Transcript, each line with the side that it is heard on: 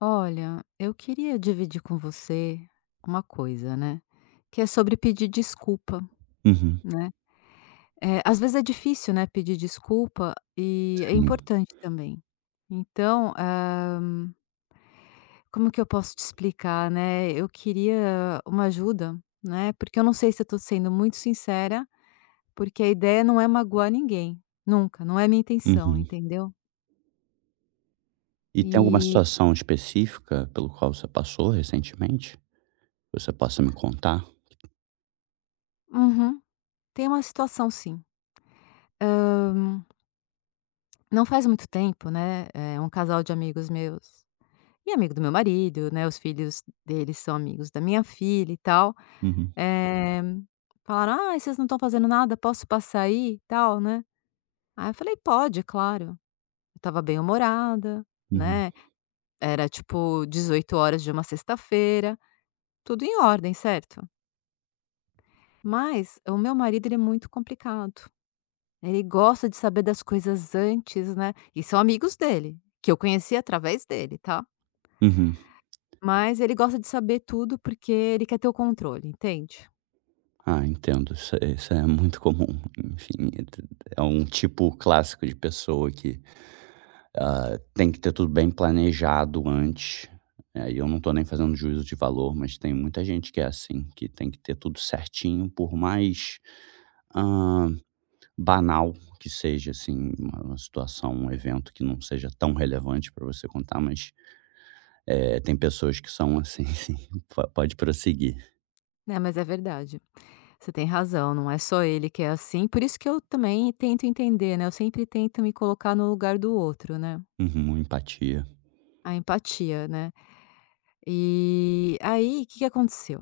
left: Olha, eu queria dividir com você uma coisa, né, que é sobre pedir desculpa,
right: Uhum,
left: né. Às vezes é difícil, né, pedir desculpa e é
right: sim,
left: importante também. Então, como que eu posso te explicar, né, eu queria uma ajuda, né, porque eu não sei se eu tô sendo muito sincera, porque a ideia não é magoar ninguém, nunca, não é minha intenção,
right: uhum.
left: entendeu.
right: E tem alguma
left: E
right: situação específica pelo qual você passou recentemente? Você possa me contar?
left: uhum, tem uma situação sim. Não faz muito tempo, né, é um casal de amigos meus e amigo do meu marido, né, os filhos deles são amigos da minha filha e tal,
right: Uhum,
left: eh, falaram: "Ai, vocês não estão fazendo nada, posso passar aí e tal, né?" Aí eu falei: "Pode, é claro." Eu estava bem humorada,
right: uhum,
left: né, era tipo 18 horas de uma sexta-feira, tudo em ordem, certo? Mas o meu marido ele é muito complicado, ele gosta de saber das coisas antes, né, e são amigos dele, que eu conheci através dele, tá?
right: uhum.
left: Mas ele gosta de saber tudo, porque ele quer ter o controle, entende?
right: Ah, entendo. Isso é muito comum. Enfim, é t é um tipo clássico de pessoa que, tem que ter tudo bem planejado antes. E eu não tô nem fazendo juízo de valor, mas tem muita gente que é assim, que tem que ter tudo certinho, por mais, ah, banal que seja, assim, uma situação, um evento que não seja tão relevante para você contar, mas, tem pessoas que são assim, sim. Po Pode prosseguir.
left: É, mas é verdade. Você tem razão, não é só ele que é assim. Por isso que eu também tento entender, né, eu sempre tento me colocar no lugar do outro, né,
right: Uhum, empatia.
left: a empatia, né. E aí, o que que aconteceu?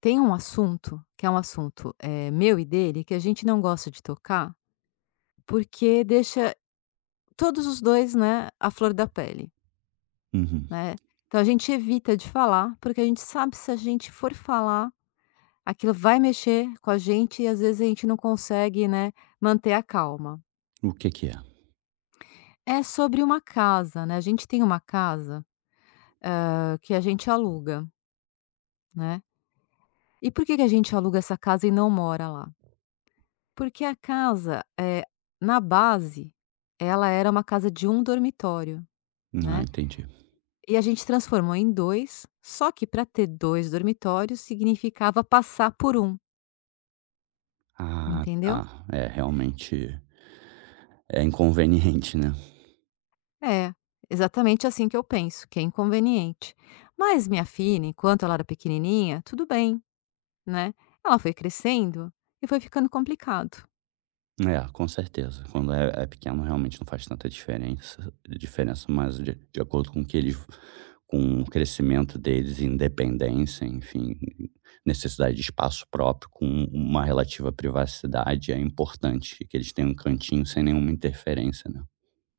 left: Tem um assunto, que é um assunto, meu e dele, que a gente não gosta de tocar, porque deixa todos os 2, né, a flor da pele,
right: Uhum.
left: né. Então a gente evita de falar, porque a gente sabe se a gente for falar aquilo vai mexer com a gente e às vezes a gente não consegue, né, manter a calma.
right: O que que é?
left: É sobre uma casa, né, a gente tem uma casa, que a gente aluga, né. E por que que a gente aluga essa casa e não mora lá? Porque a casa, na base, ela era uma casa de um dormitório,
right: Ah,
left: né,
right: entendi.
left: e a gente transformou em 2. Só que para ter 2 dormitórios significava passar por um,
right: Ah,
left: entendeu?
right: tá. É, realmente é inconveniente, né.
left: É, exatamente assim que eu penso, que é inconveniente. Mas minha filha, enquanto ela era pequenininha, tudo bem, né? Ela foi crescendo e foi ficando complicado.
right: É, com certeza. Quando é pequeno, realmente não faz tanta diferença, mas de acordo com que eles com o crescimento deles, independência, enfim, necessidade de espaço próprio com uma relativa privacidade, é importante que eles tenham um cantinho sem nenhuma interferência, né.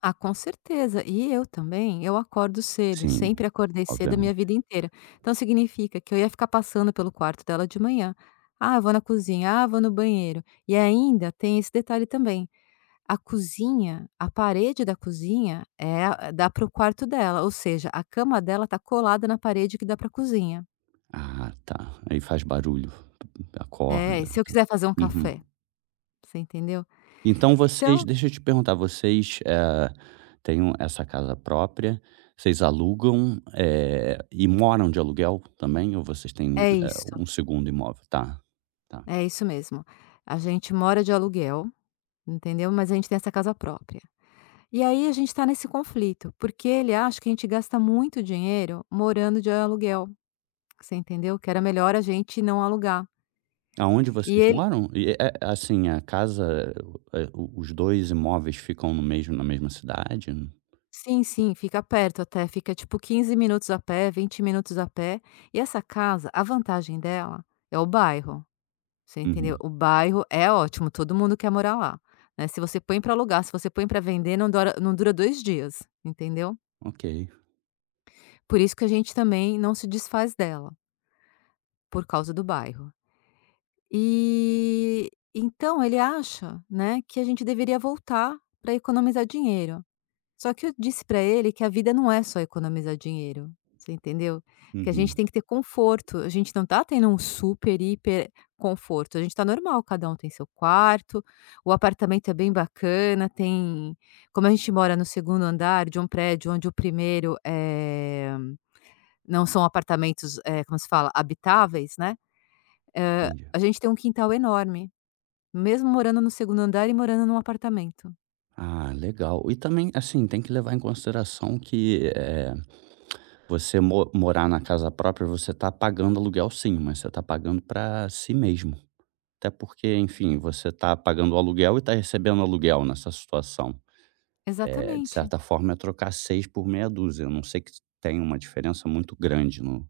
left: Ah, com certeza. E eu também, eu acordo cedo,
right: Sim,
left: sempre acordei cedo a minha
right: obviamente.
left: vida inteira. Então significa que eu ia ficar passando pelo quarto dela de manhã. Ah, eu vou na cozinha, ah, eu vou no banheiro. E ainda tem esse detalhe também. A cozinha, a parede da cozinha, dá para o quarto dela, ou seja, a cama dela tá colada na parede que dá para a cozinha.
right: Ah, tá. Aí faz barulho,
left: É,
right: acorda,
left: se eu
right: então.
left: quiser fazer um café,
right: Uhum.
left: você entendeu?
right: Então vocês,
left: Então,
right: deixa eu te perguntar, vocês, têm um essa casa própria, vocês alugam, e moram de aluguel também, ou vocês têm,
left: é isso,
right: um segundo imóvel? Tá, tá.
left: é isso mesmo. A gente mora de aluguel, entendeu? Mas a gente tem essa casa própria. E aí a gente está nesse conflito, porque ele acha que a gente gasta muito dinheiro morando de aluguel, você entendeu? Que era melhor a gente não alugar.
right: Aonde
left: E
right: vocês
left: ele
right: moram? E é assim, a casa, o os 2 imóveis ficam no mesmo, na mesma cidade?
left: sim, sim, fica perto até, fica tipo 15 minutos a pé, 20 minutos a pé. E essa casa, a vantagem dela é o bairro, você entendeu?
right: Uhum,
left: O bairro é ótimo, todo mundo quer morar lá, né. Se você põe para alugar, se você põe para vender, não dura, não dura 2 dias, entendeu?
right: ok.
left: Por isso que a gente também não se desfaz dela, por causa do bairro. E, então ele acha, né, que a gente deveria voltar para economizar dinheiro. Só que eu disse pra ele que a vida não é só economizar dinheiro, você entendeu? Que a gente
right: Uhum,
left: tem que ter conforto, a gente não tá tendo um super hiper conforto, a gente tá normal, cada um tem seu quarto, o apartamento é bem bacana, tem como a gente mora no segundo andar de um prédio onde o primeiro é não são apartamentos, como se fala? Habitáveis, né, hã,
right: entendi.
left: a gente tem um quintal enorme, mesmo morando no segundo andar e morando num apartamento.
right: Ah, legal. E também, assim, tem que levar em consideração que, você morar na casa própria, você está pagando aluguel sim, mas você está pagando para si mesmo. Até porque, enfim, você está pagando o aluguel e está recebendo aluguel nessa situação. É, de
left: Exatamente.
right: certa forma, é trocar seis por meia dúzia. A não sei que tenha uma diferença muito grande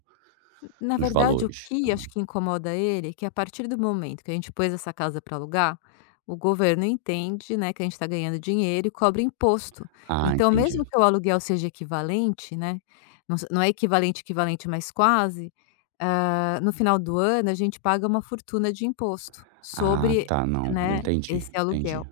left: Na
right: nos
left: verdade, o
right: valores. Tá
left: que
right: bom?
left: acho que incomoda ele, é que a partir do momento que a gente pôs essa casa para alugar, o governo entende, né, que a gente está ganhando dinheiro e cobra imposto.
right: Ah,
left: Então,
right: entendi.
left: mesmo que o aluguel seja equivalente, né, não se não é equivalente, equivalente, mas quase, hã, no final do ano a gente paga uma fortuna de imposto
right: Ah,
left: sobre,
right: tá, não.
left: né,
right: Entendi,
left: esse aluguel.
right: entendi.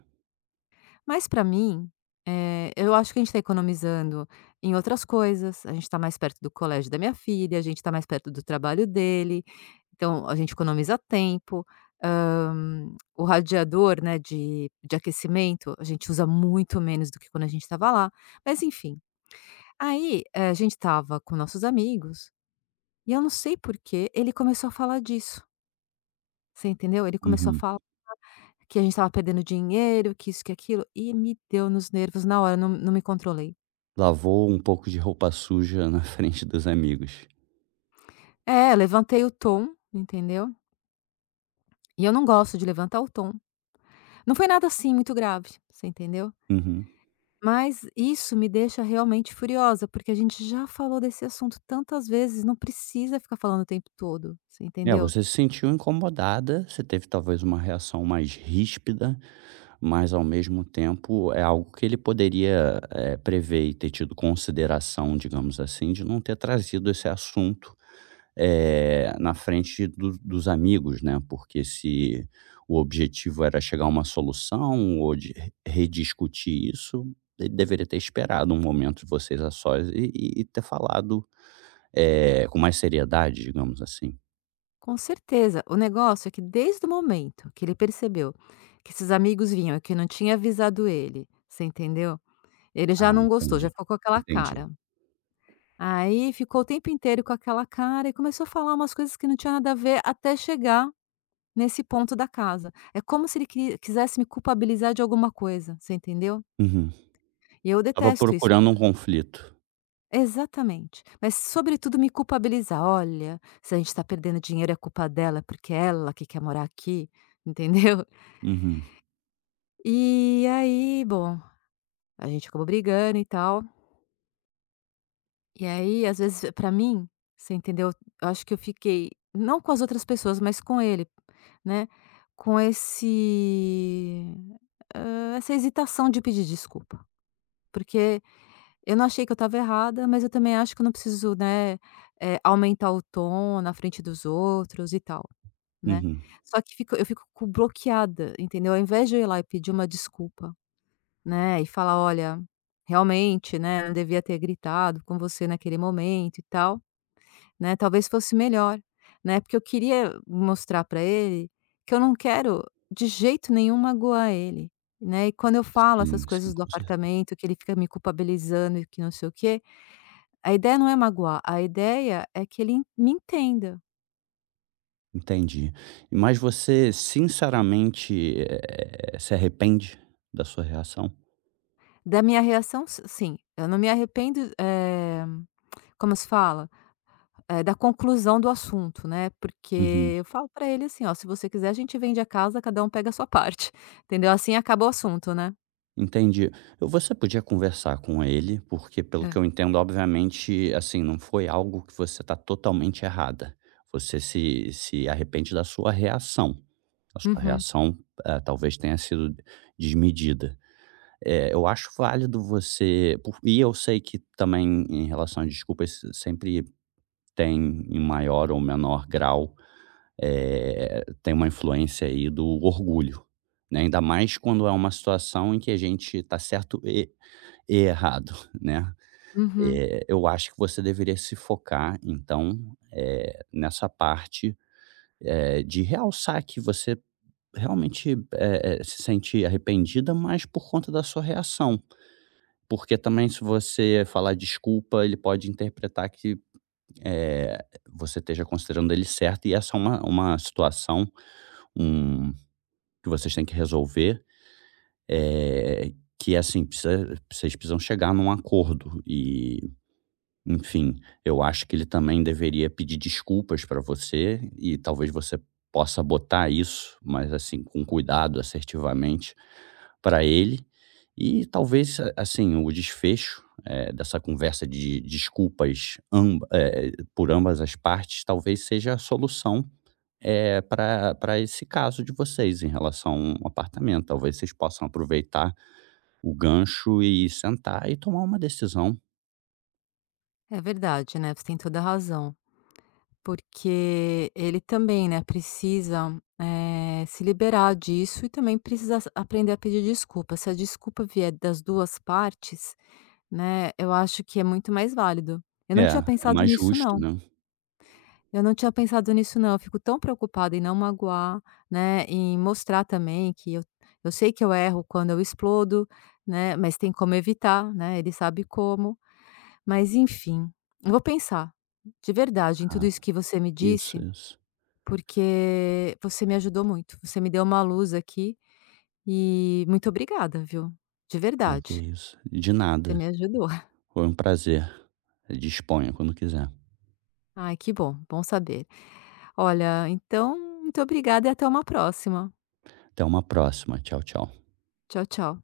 left: Mas pra mim, eu acho que a gente tá economizando em outras coisas, a gente tá mais perto do colégio da minha filha, a gente tá mais perto do trabalho dele, então a gente economiza tempo. Hã, o radiador, né, de aquecimento, a gente usa muito menos do que quando a gente estava lá, mas enfim. Aí, a gente estava com nossos amigos, e eu não sei por que ele começou a falar disso, você entendeu? Ele começou a
right: Uhum.
left: falar que a gente estava perdendo dinheiro, que isso, que aquilo, e me deu nos nervos na hora, não me controlei.
right: Lavou um pouco de roupa suja na frente dos amigos.
left: É, levantei o tom, entendeu. E eu não gosto de levantar o tom. Não foi nada, assim, muito grave, você entendeu.
right: Uhum.
left: Mas isso me deixa realmente furiosa, porque a gente já falou desse assunto tantas vezes, não precisa ficar falando o tempo todo, você
right: É,
left: entendeu.
right: você se sentiu incomodada, você teve talvez uma reação mais ríspida, mas ao mesmo tempo é algo que ele poderia, prever e ter tido consideração, digamos assim, de não ter trazido esse assunto, na frente do dos amigos, né, porque se o objetivo era chegar a uma solução ou de re rediscutir isso, ele deveria ter esperado um momento de vocês a sós e e ter falado, com mais seriedade, digamos assim.
left: Com certeza, o negócio é que desde o momento que ele percebeu que esses amigos vinham e que eu não tinha avisado ele, você entendeu, ele já
right: Ah,
left: não gostou, já
right: entendi,
left: ficou com aquela
right: entendi.
left: cara. Aí ficou o tempo inteiro com aquela cara e começou a falar umas coisas que não tinha nada a ver até chegar nesse ponto da casa. É como se ele quisesse me culpabilizar de alguma coisa, você entendeu?
right: Uhum.
left: E eu
right: Estava
left: detesto isso.
right: procurando
left: Por-
right: um conflito.
left: Exatamente. Mas sobretudo me culpabilizar: "Olha, se a gente está perdendo dinheiro é culpa dela, porque é ela que quer morar aqui", entendeu?
right: Uhum,
left: E aí, bom, a gente acabou brigando e tal. E aí, às vezes, pra mim, você entendeu? Eu acho que eu fiquei, não com as outras pessoas, mas com ele, né? Com esse essa hesitação de pedir desculpa. Porque eu não achei que eu estava errada, mas eu também acho que eu não preciso, né, aumentar o tom na frente dos outros e tal, né?
right: uhum.
left: Só que fico eu fico co bloqueada, entendeu? Ao invés de eu ir lá e pedir uma desculpa né, e falar: "Olha, realmente, né, não devia ter gritado com você naquele momento e tal, né, talvez fosse melhor", né, porque eu queria mostrar para ele que eu não quero de jeito nenhum magoar ele, né, e quando eu falo essas
right: Sim, sim,
left: coisas do
right: com certeza.
left: apartamento, que ele fica me culpabilizando e que não sei o quê, a ideia não é magoar, a ideia é que ele en me entenda.
right: Entendi. Mas você sinceramente, se arrepende da sua reação?
left: Da minha reação s sim, eu não me arrependo, eh, como se fala? É, da conclusão do assunto, né,
right: Uhum,
left: porque eu falo pra ele assim: "Ó, se você quiser a gente vende a casa, cada um pega a sua parte", entendeu, assim acaba o assunto, né.
right: entendi. Você podia conversar com ele, porque pelo que
left: É.
right: eu entendo, obviamente, assim, não foi algo que você está totalmente errada. Você se arrepende da sua reação. A sua
left: Uhum,
right: reação, talvez tenha sido desmedida. É, eu acho válido você por e eu sei que também em relação a desculpas sempre tem em maior ou menor grau, tem uma influência aí do orgulho, né, ainda mais quando é uma situação em que a gente está certo e errado, né.
left: uhum.
right: Eu acho que você deveria se focar então, nessa parte, de realçar que você realmente, se sente arrependida, mas por conta da sua reação. Porque também se você falar desculpa, ele pode interpretar que, eh, você esteja considerando ele certo, e essa é uma situação, um, que vocês têm que resolver, eh, que é assim, precisa vocês precisam chegar num acordo, e enfim, eu acho que ele também deveria pedir desculpas para você e talvez você possa botar isso, mas assim, com cuidado, assertivamente, para ele. E talvez, assim, o desfecho, dessa conversa de desculpas, por ambas as partes, talvez seja a solução, é, para esse caso de vocês em relação ao apartamento. Talvez vocês possam aproveitar o gancho e sentar e tomar uma decisão.
left: É verdade, né, você tem toda a razão, porque ele também, né, precisa, se liberar disso e também precisa s aprender a pedir desculpa. Se a desculpa vier das 2 partes, né, eu acho que é muito mais válido. Eu
right: É,
left: não tinha
right: é
left: pensado
right: mais
left: nisso
right: justo,
left: não.
right: né?
left: Eu não tinha pensado nisso não, eu fico tão preocupada em não magoar, né, em mostrar também que eu sei que eu erro quando eu explodo, né, mas tem como evitar, né, ele sabe como. Mas enfim, eu vou pensar, de verdade, em tudo
right: Ah,
left: isso que você me
right: isso,
left: disse,
right: isso.
left: porque você me ajudou muito, você me deu uma luz aqui, e muito obrigada, viu, de
right: Ai, que
left: verdade,
right: isso. De
left: você
right: nada.
left: me ajudou.
right: Foi um prazer. Disponha quando quiser.
left: Ai que bom, bom saber. Olha, então, muito obrigada e até uma próxima.
right: Até uma próxima. Tchau, tchau.
left: Tchau, tchau.